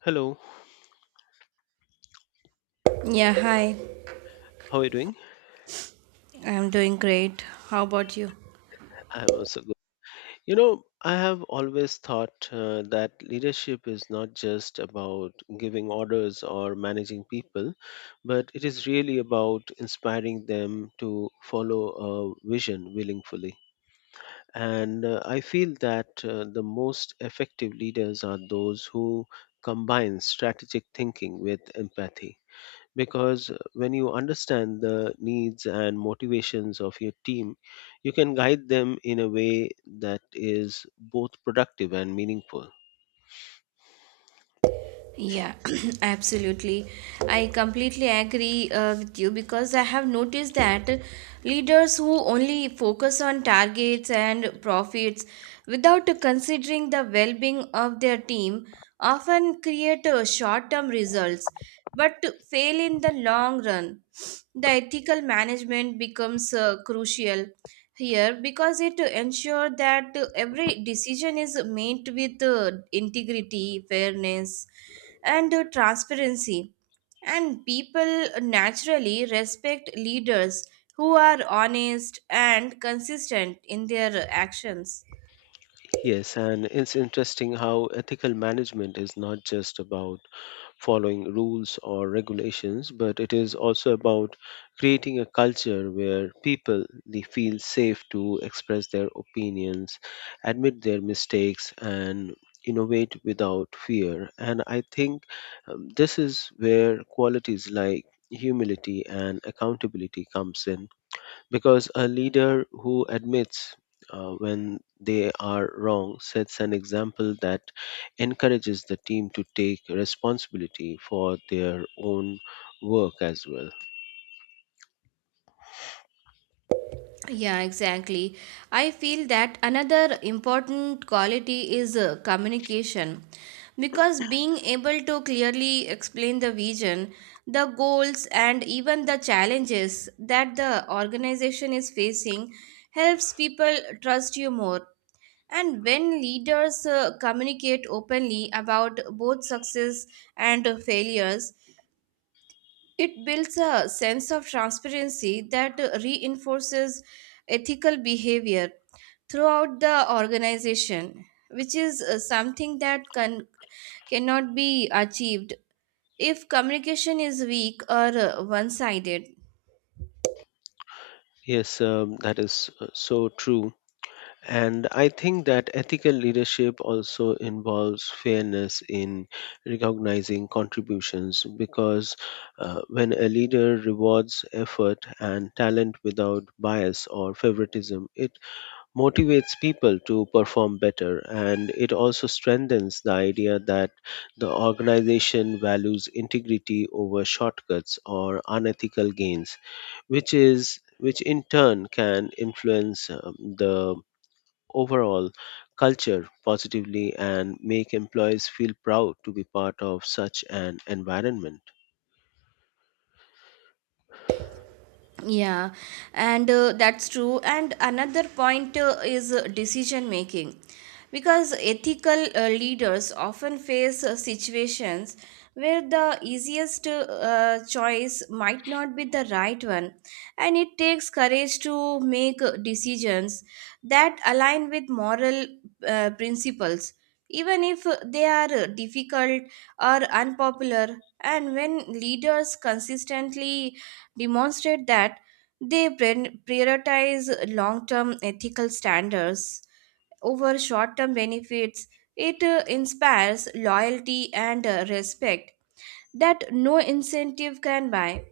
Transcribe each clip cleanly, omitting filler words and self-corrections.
Hello, Yeah, hi. how are you doing? I'm doing great. How about you? I'm also good. You know, I have always thought that leadership is not just about giving orders or managing people, but it is really about inspiring them to follow a vision willingly. And I feel that the most effective leaders are those who combine strategic thinking with empathy, because when you understand the needs and motivations of your team, you can guide them in a way that is both productive and meaningful. Yeah, absolutely. I completely agree with you because I have noticed that leaders who only focus on targets and profits without considering the well being of their team often create short term results but fail in the long run. The ethical management becomes crucial here because it ensures that every decision is made with integrity, fairness, and transparency. And people naturally respect leaders who are honest and consistent in their actions. Yes, and it's interesting how ethical management is not just about following rules or regulations, but it is also about creating a culture where people they feel safe to express their opinions, admit their mistakes, and innovate without fear. And I think this is where qualities like humility and accountability comes in because a leader who admits when they are wrong sets an example that encourages the team to take responsibility for their own work as well. Yeah, exactly. I feel that another important quality is communication because being able to clearly explain the vision, the goals, and even the challenges that the organization is facing helps people trust you more. And when leaders communicate openly about both success and failures, it builds a sense of transparency that reinforces ethical behavior throughout the organization, which is something that cannot be achieved if communication is weak or one sided. Yes, that is so true. And I think that ethical leadership also involves fairness in recognizing contributions because when a leader rewards effort and talent without bias or favoritism, it motivates people to perform better, and it also strengthens the idea that the organization values integrity over shortcuts or unethical gains, which in turn can influence the overall culture positively and make employees feel proud to be part of such an environment. Yeah, and that's true. And another point is decision making. Because ethical leaders often face situations where the easiest choice might not be the right one, and it takes courage to make decisions that align with moral principles, even if they are difficult or unpopular. And when leaders consistently demonstrate that they prioritize long term ethical standards over short term benefits. It inspires loyalty and respect that no incentive can buy.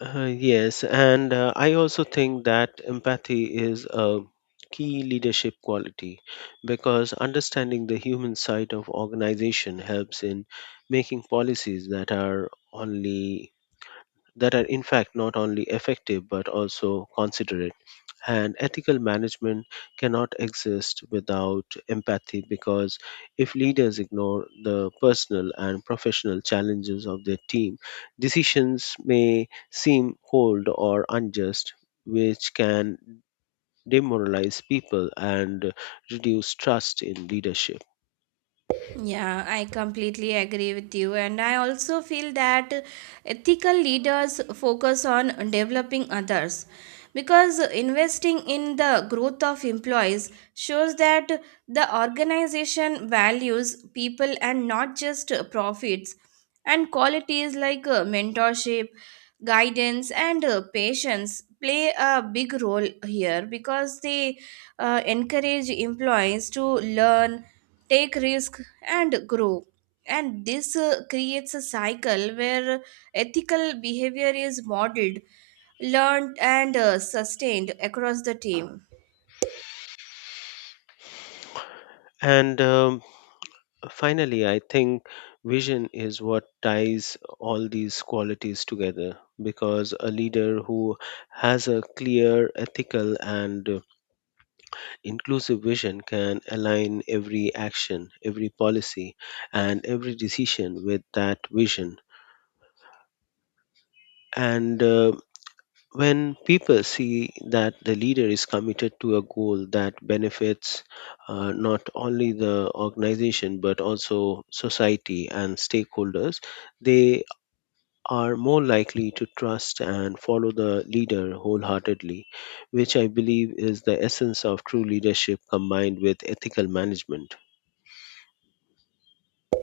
Yes, and I also think that empathy is a key leadership quality because understanding the human side of organization helps in making policies that are in fact not only effective but also considerate, and ethical management cannot exist without empathy because if leaders ignore the personal and professional challenges of their team, decisions may seem cold or unjust, which can demoralize people and reduce trust in leadership. Yeah, I completely agree with you. And I also feel that ethical leaders focus on developing others because investing in the growth of employees shows that the organization values people and not just profits. And qualities like mentorship, guidance, and patience play a big role here because they encourage employees to learn take risks and grow. And this creates a cycle where ethical behavior is modeled, learned, and sustained across the team. And Finally, I think vision is what ties all these qualities together because a leader who has a clear, ethical, and inclusive vision can align every action, every policy, and every decision with that vision. And When people see that the leader is committed to a goal that benefits not only the organization but also society and stakeholders, they are more likely to trust and follow the leader wholeheartedly, which I believe is the essence of true leadership combined with ethical management.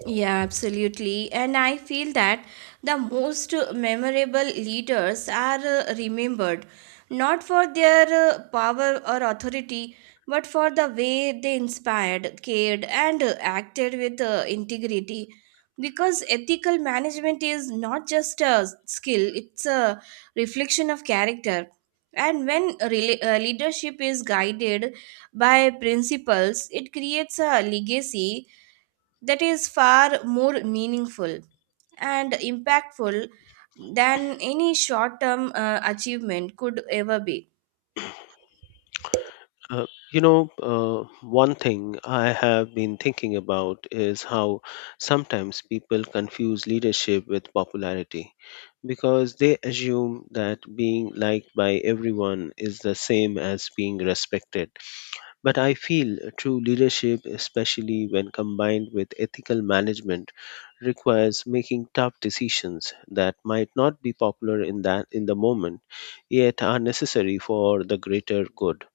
Yeah, absolutely. And I feel that the most memorable leaders are remembered not for their power or authority, but for the way they inspired, cared, and acted with integrity. Because ethical management is not just a skill, it's a reflection of character. And when leadership is guided by principles, it creates a legacy that is far more meaningful and impactful than any short term achievement could ever be. Uh, you know, one thing I have been thinking about is how sometimes people confuse leadership with popularity because they assume that being liked by everyone is the same as being respected. But I feel true leadership, especially when combined with ethical management, requires making tough decisions that might not be popular in the moment, yet are necessary for the greater good.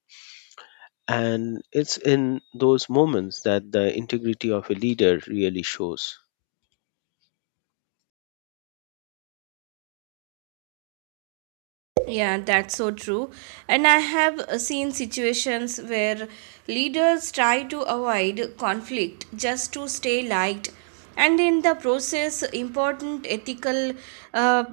And it's in those moments that the integrity of a leader really shows. Yeah, that's so true. And I have seen situations where leaders try to avoid conflict just to stay liked, and in the process, important ethical uh,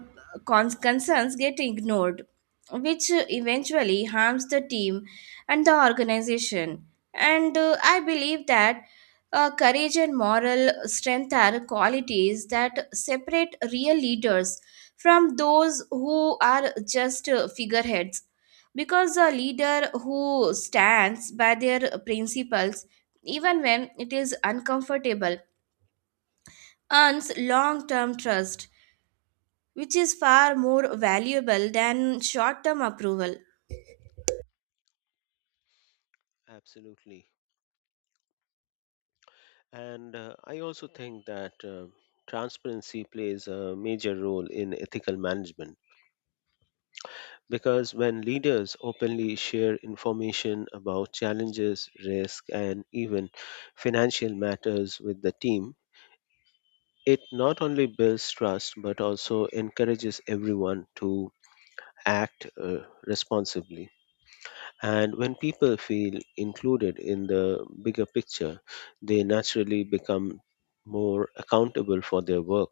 concerns get ignored, which eventually harms the team and the organization. And I believe that courage and moral strength are qualities that separate real leaders from those who are just figureheads. Because a leader who stands by their principles, even when it is uncomfortable, earns long term trust, which is far more valuable than short term approval. Absolutely. And I also think that transparency plays a major role in ethical management, because when leaders openly share information about challenges, risk, and even financial matters with the team, it not only builds trust but also encourages everyone to act responsibly. And when people feel included in the bigger picture, they naturally become more accountable for their work,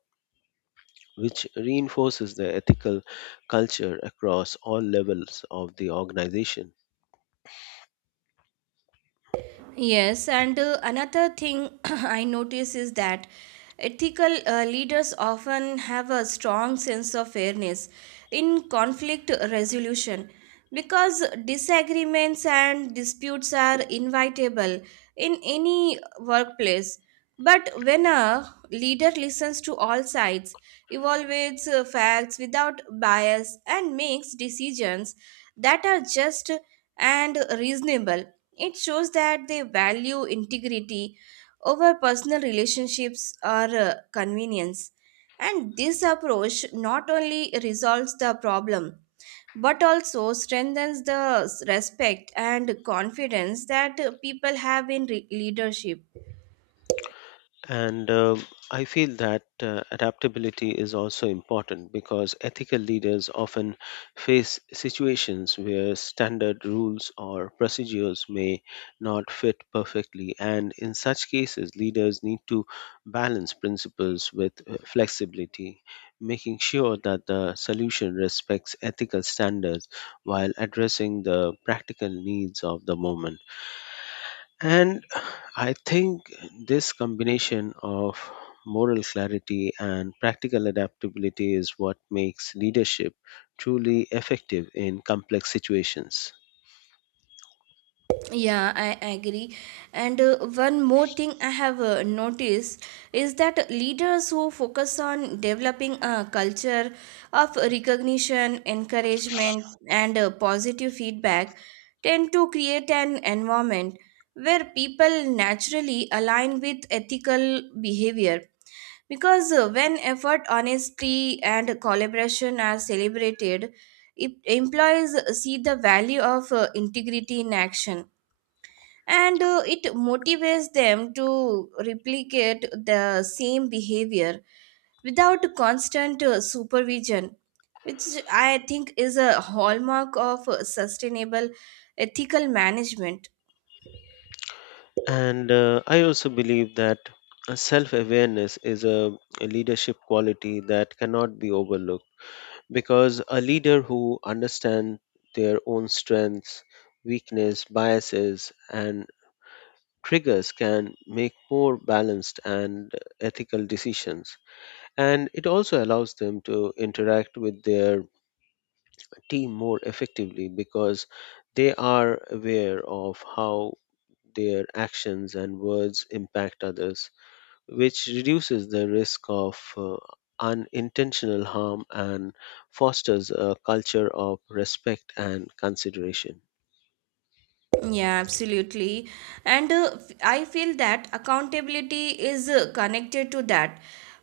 which reinforces the ethical culture across all levels of the organization. Yes, and another thing I notice is that ethical leaders often have a strong sense of fairness in conflict resolution because disagreements and disputes are inevitable in any workplace. But when a leader listens to all sides, evaluates facts without bias, and makes decisions that are just and reasonable, it shows that they value integrity over personal relationships or convenience. And this approach not only resolves the problem but also strengthens the respect and confidence that people have in leadership. And I feel that adaptability is also important because ethical leaders often face situations where standard rules or procedures may not fit perfectly. And in such cases, leaders need to balance principles with flexibility, making sure that the solution respects ethical standards while addressing the practical needs of the moment. And I think this combination of moral clarity and practical adaptability is what makes leadership truly effective in complex situations. Yeah, I agree. And one more thing I have noticed is that leaders who focus on developing a culture of recognition, encouragement, and positive feedback tend to create an environment where people naturally align with ethical behavior. Because when effort, honesty, and collaboration are celebrated, it, employees see the value of integrity in action and it motivates them to replicate the same behavior without constant supervision, which I think is a hallmark of sustainable ethical management. And I also believe that self awareness is a leadership quality that cannot be overlooked because a leader who understands their own strengths, weakness, biases, and triggers can make more balanced and ethical decisions. And it also allows them to interact with their team more effectively because they are aware of how their actions and words impact others, which reduces the risk of unintentional harm and fosters a culture of respect and consideration. Yeah, absolutely. And I feel that accountability is connected to that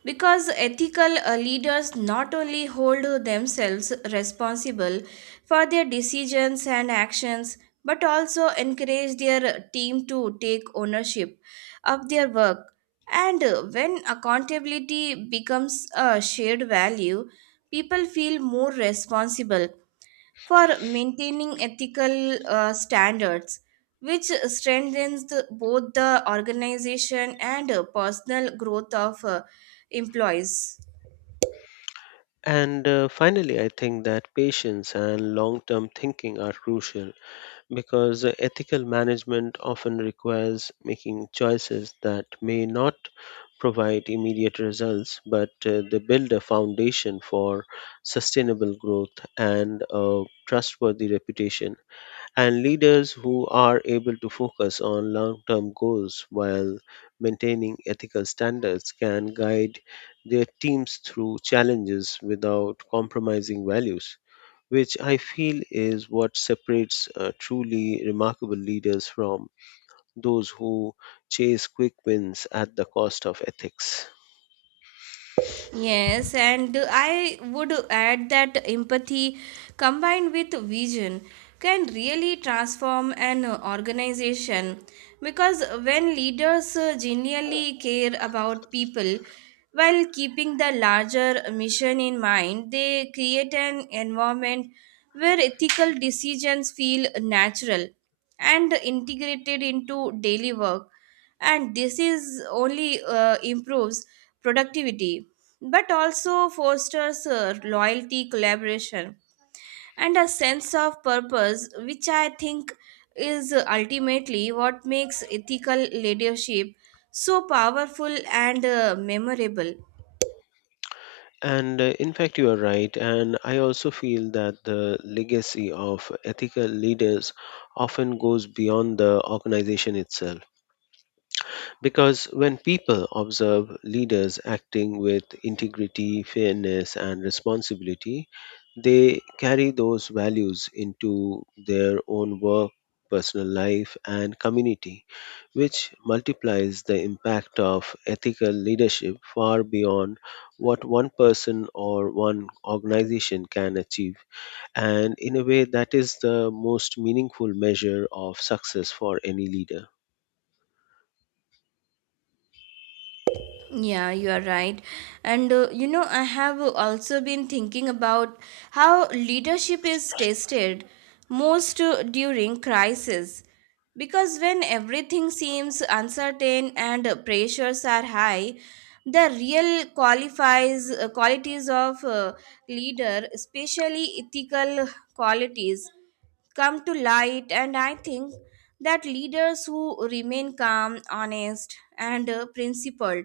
because ethical leaders not only hold themselves responsible for their decisions and actions but also encourage their team to take ownership of their work. And when accountability becomes a shared value, people feel more responsible for maintaining ethical standards, which strengthens both the organization and personal growth of employees. And finally, I think that patience and long term thinking are crucial because ethical management often requires making choices that may not provide immediate results, but they build a foundation for sustainable growth and a trustworthy reputation, and leaders who are able to focus on long term goals while maintaining ethical standards can guide their teams through challenges without compromising values, which I feel is what separates truly remarkable leaders from those who chase quick wins at the cost of ethics. Yes, and I would add that empathy combined with vision can really transform an organization because when leaders genuinely care about people while keeping the larger mission in mind, they create an environment where ethical decisions feel natural and integrated into daily work, and this is only improves productivity but also fosters loyalty, collaboration, and a sense of purpose, which I think is ultimately what makes ethical leadership so powerful and memorable. And in fact, you are right. And I also feel that the legacy of ethical leaders often goes beyond the organization itself, because when people observe leaders acting with integrity, fairness, and responsibility, they carry those values into their own work, personal life, and community, which multiplies the impact of ethical leadership far beyond what one person or one organization can achieve. And in a way, that is the most meaningful measure of success for any leader. Yeah, you are right. And you know, I have also been thinking about how leadership is tested most during crisis. Because when everything seems uncertain and pressures are high, the real qualifies qualities of leader, especially ethical qualities, come to light. And I think that leaders who remain calm, honest, and principled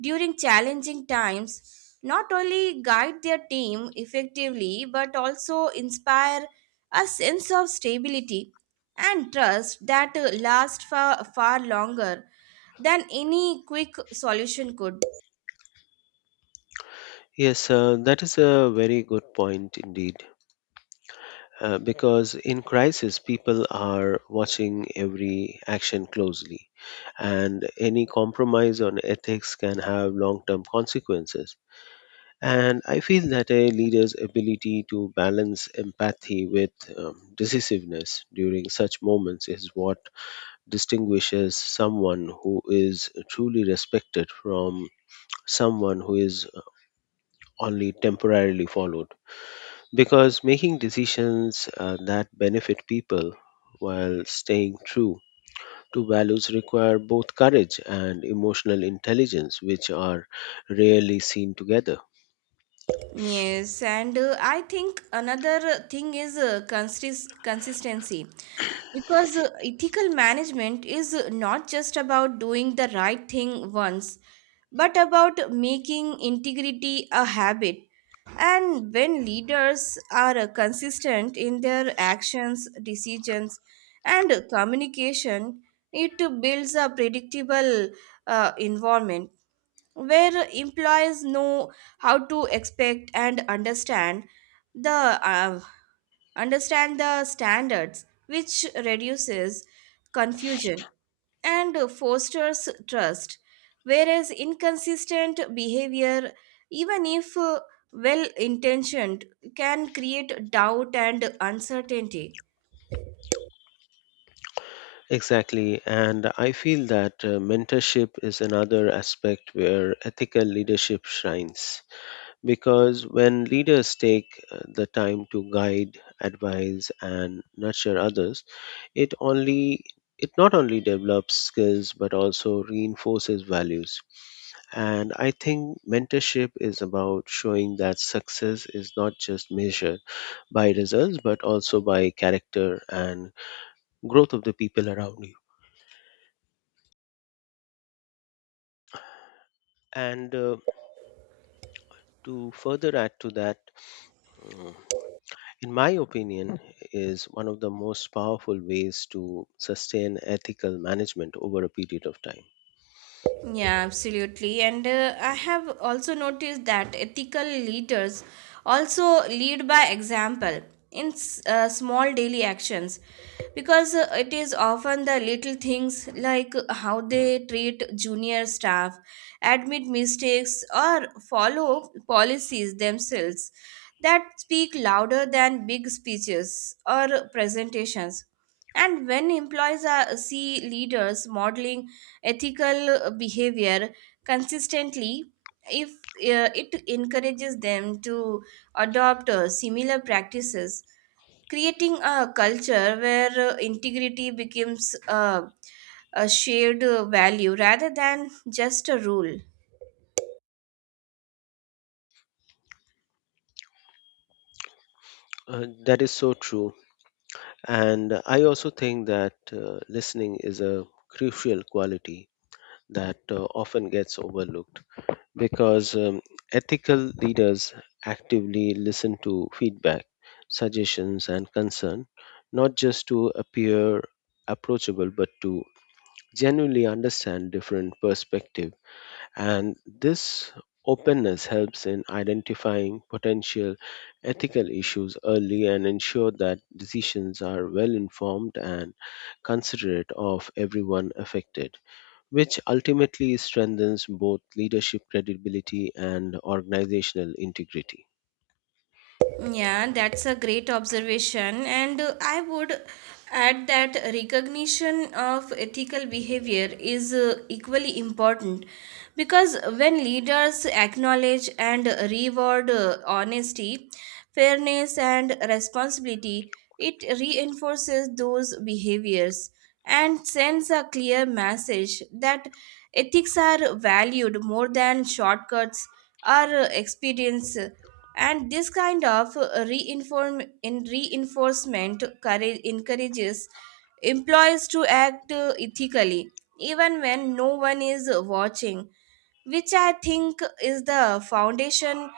during challenging times not only guide their team effectively but also inspire a sense of stability and trust that lasts far, far longer than any quick solution could. Yes, that is a very good point indeed. Because in crisis, people are watching every action closely, and any compromise on ethics can have long term consequences. And I feel that a leader's ability to balance empathy with decisiveness during such moments is what distinguishes someone who is truly respected from someone who is only temporarily followed, because making decisions that benefit people while staying true to values require both courage and emotional intelligence, which are rarely seen together. Yes, and I think another thing is consistency. Because ethical management is not just about doing the right thing once, but about making integrity a habit. And when leaders are consistent in their actions, decisions, and communication, it builds a predictable environment where employees know how to expect and the uh, understand the standards, which reduces confusion and fosters trust. Whereas inconsistent behavior, even if well intentioned, can create doubt and uncertainty. Exactly, and I feel that mentorship is another aspect where ethical leadership shines. Because when leaders take the time to guide, advise, and nurture others, It only it not only develops skills but also reinforces values. And I think mentorship is about showing that success is not just measured by results but also by character and growth of the people around you. And to further add to that, mm, in my opinion, is one of the most powerful ways to sustain ethical management over a period of time. Yeah, absolutely. And I have also noticed that ethical leaders also lead by example in small daily actions because it is often the little things like how they treat junior staff, admit mistakes, or follow policies themselves that speak louder than big speeches or presentations. And when employees see leaders modeling ethical behavior consistently, if it encourages them to adopt similar practices, creating a culture where integrity becomes a shared value rather than just a rule. That is so true. And I also think that listening is a crucial quality that often gets overlooked because ethical leaders actively listen to feedback, suggestions, and concern, not just to appear approachable, but to genuinely understand different perspectives. And this openness helps in identifying potential ethical issues early and ensure that decisions are well informed and considerate of everyone affected, which ultimately strengthens both leadership credibility and organizational integrity. Yeah, that's a great observation. And I would add that recognition of ethical behavior is equally important because when leaders acknowledge and reward honesty, fairness, and responsibility, it reinforces those behaviors and sends a clear message that ethics are valued more than shortcuts or expedience. And this kind of reinform in reinforcement courage encourages employees to act ethically even when no one is watching, which I think is the foundation.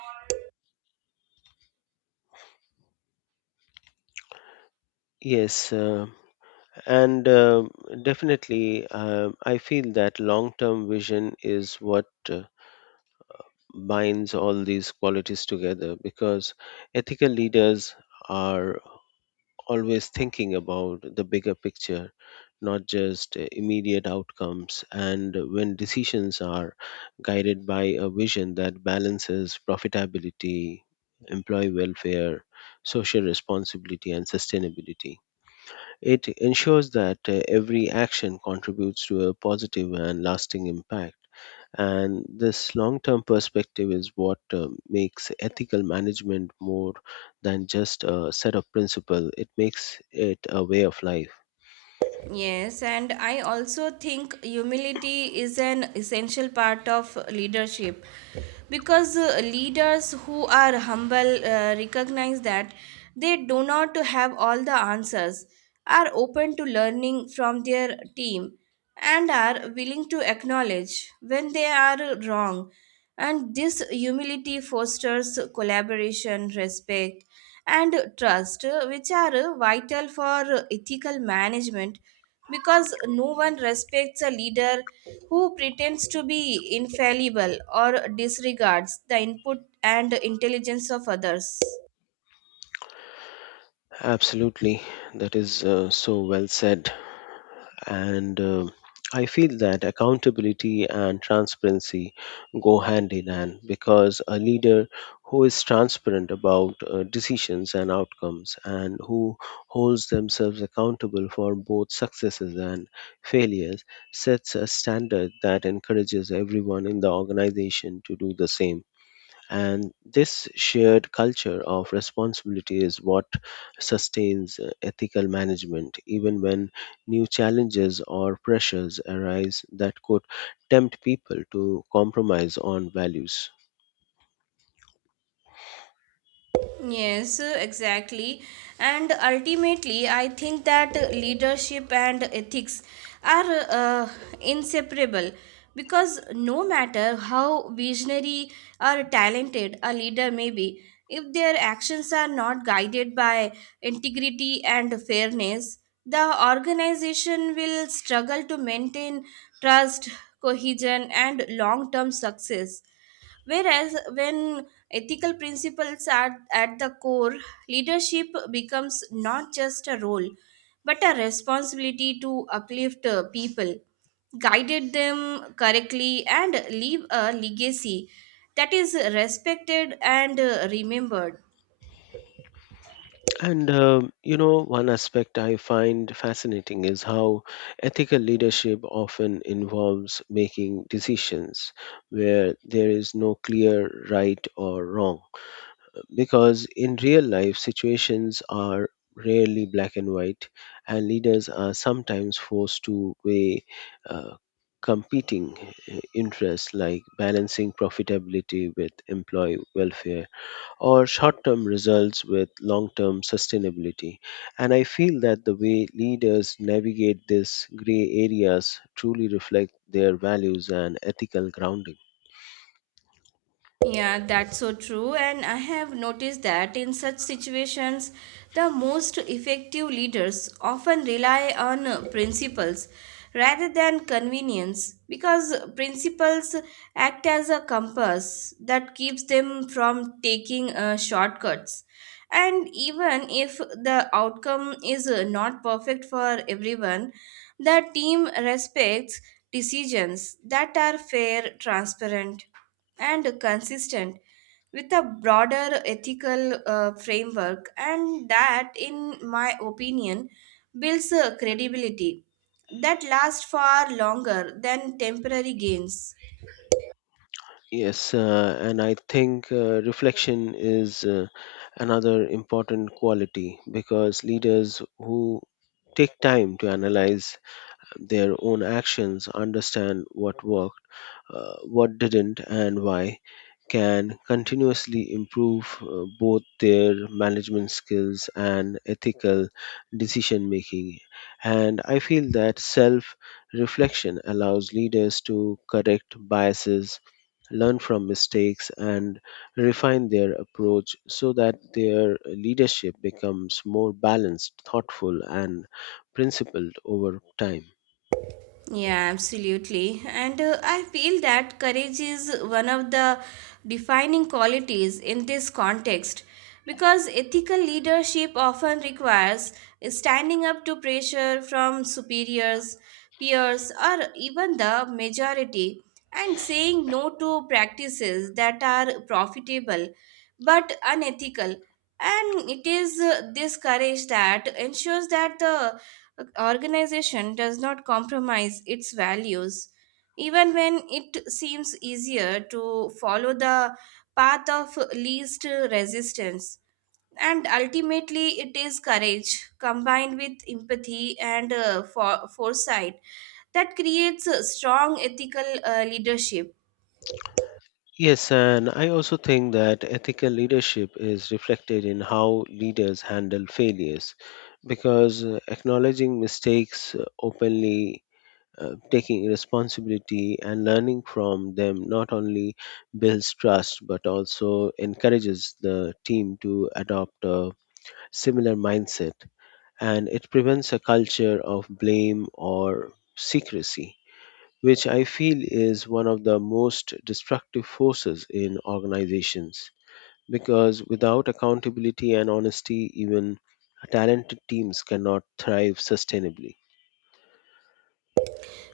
Yes, and definitely, I feel that long term vision is what binds all these qualities together because ethical leaders are always thinking about the bigger picture, not just immediate outcomes. And when decisions are guided by a vision that balances profitability, employee welfare, social responsibility, and sustainability, it ensures that every action contributes to a positive and lasting impact. And this long term perspective is what makes ethical management more than just a set of principles, it makes it a way of life. Yes, and I also think humility is an essential part of leadership because leaders who are humble recognize that they do not have all the answers, are open to learning from their team, and are willing to acknowledge when they are wrong. And this humility fosters collaboration, respect, and trust, which are vital for ethical management because no one respects a leader who pretends to be infallible or disregards the input and intelligence of others. Absolutely, that is so well said. And I feel that accountability and transparency go hand in hand because a leader who is transparent about decisions and outcomes and who holds themselves accountable for both successes and failures sets a standard that encourages everyone in the organization to do the same. And this shared culture of responsibility is what sustains ethical management, even when new challenges or pressures arise that could tempt people to compromise on values. Yes, exactly. And ultimately, I think that leadership and ethics are inseparable because no matter how visionary or talented a leader may be, if their actions are not guided by integrity and fairness, the organization will struggle to maintain trust, cohesion, and long term success. Whereas when ethical principles are at the core, leadership becomes not just a role, but a responsibility to uplift people, guided them correctly, and leave a legacy that is respected and remembered. And, you know, one aspect I find fascinating is how ethical leadership often involves making decisions where there is no clear right or wrong. Because in real life, situations are rarely black and white, and leaders are sometimes forced to weigh uh, competing interests like balancing profitability with employee welfare or short term results with long term sustainability. And I feel that the way leaders navigate these gray areas truly reflect their values and ethical grounding. Yeah, that's so true. And I have noticed that in such situations, the most effective leaders often rely on principles rather than convenience because principles act as a compass that keeps them from taking shortcuts. And even if the outcome is not perfect for everyone, the team respects decisions that are fair, transparent and consistent with a broader ethical framework, and that, in my opinion, builds credibility that lasts far longer than temporary gains. Yes, and I think reflection is another important quality because leaders who take time to analyze their own actions, understand what worked, what didn't, and why, can continuously improve both their management skills and ethical decision making. And I feel that self reflection allows leaders to correct biases, learn from mistakes, and refine their approach so that their leadership becomes more balanced, thoughtful, and principled over time. Yeah, absolutely. And I feel that courage is one of the defining qualities in this context because ethical leadership often requires standing up to pressure from superiors, peers, or even the majority, and saying no to practices that are profitable but unethical. And it is this courage that ensures that the a organization does not compromise its values, even when it seems easier to follow the path of least resistance. And ultimately, it is courage combined with empathy and foresight that creates a strong ethical leadership. Yes, and I also think that ethical leadership is reflected in how leaders handle failures because acknowledging mistakes openly, taking responsibility, and learning from them not only builds trust but also encourages the team to adopt a similar mindset, and it prevents a culture of blame or secrecy, which I feel is one of the most destructive forces in organizations. Because without accountability and honesty, even talented teams cannot thrive sustainably.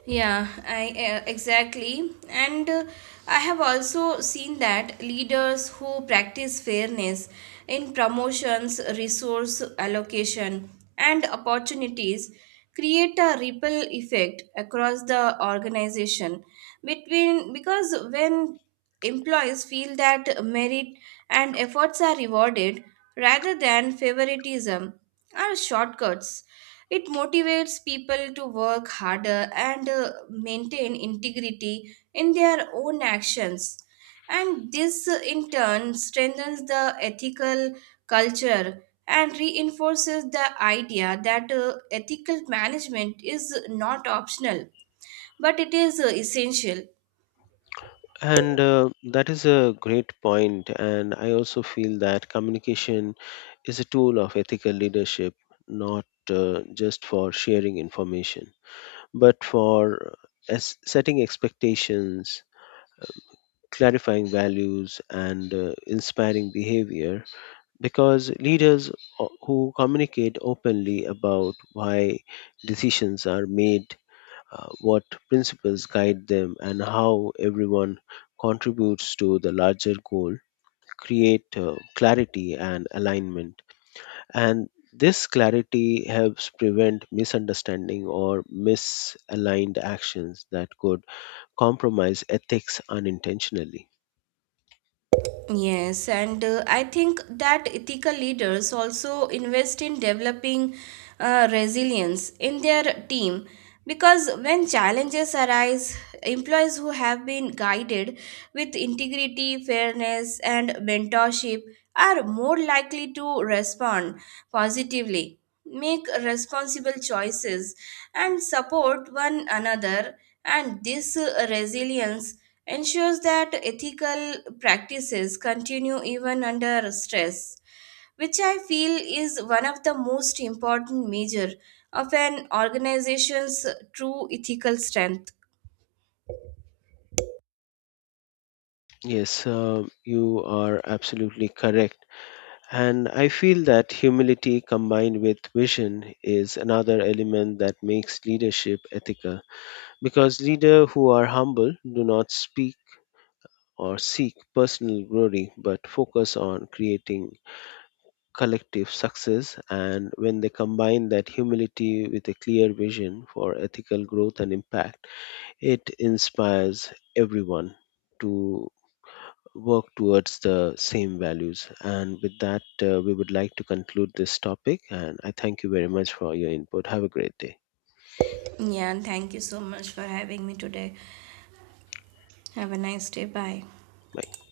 Yeah, I Exactly. And I have also seen that leaders who practice fairness in promotions, resource allocation, and opportunities create a ripple effect across the organization between because when employees feel that merit and efforts are rewarded rather than favoritism or shortcuts, it motivates people to work harder and maintain integrity in their own actions. And this, in turn, strengthens the ethical culture and reinforces the idea that ethical management is not optional but it is essential. And that is a great point. And I also feel that communication is a tool of ethical leadership, not just for sharing information, but for as setting expectations, clarifying values, and inspiring behavior. Because leaders who communicate openly about why decisions are made, what principles guide them, and how everyone contributes to the larger goal create clarity and alignment. And this clarity helps prevent misunderstanding or misaligned actions that could compromise ethics unintentionally. Yes, and I think that ethical leaders also invest in developing resilience in their team because when challenges arise, employees who have been guided with integrity, fairness, and mentorship are more likely to respond positively, make responsible choices, and support one another. And this resilience ensures that ethical practices continue even under stress, which I feel is one of the most important measure of an organization's true ethical strength. Yes, you are absolutely correct. And I feel that humility combined with vision is another element that makes leadership ethical because leaders who are humble do not speak or seek personal glory but focus on creating collective success. And when they combine that humility with a clear vision for ethical growth and impact, it inspires everyone to work towards the same values. And with that, we would like to conclude this topic. And I thank you very much for your input. Have a great day. Yeah, and thank you so much for having me today. Have a nice day. Bye. Bye.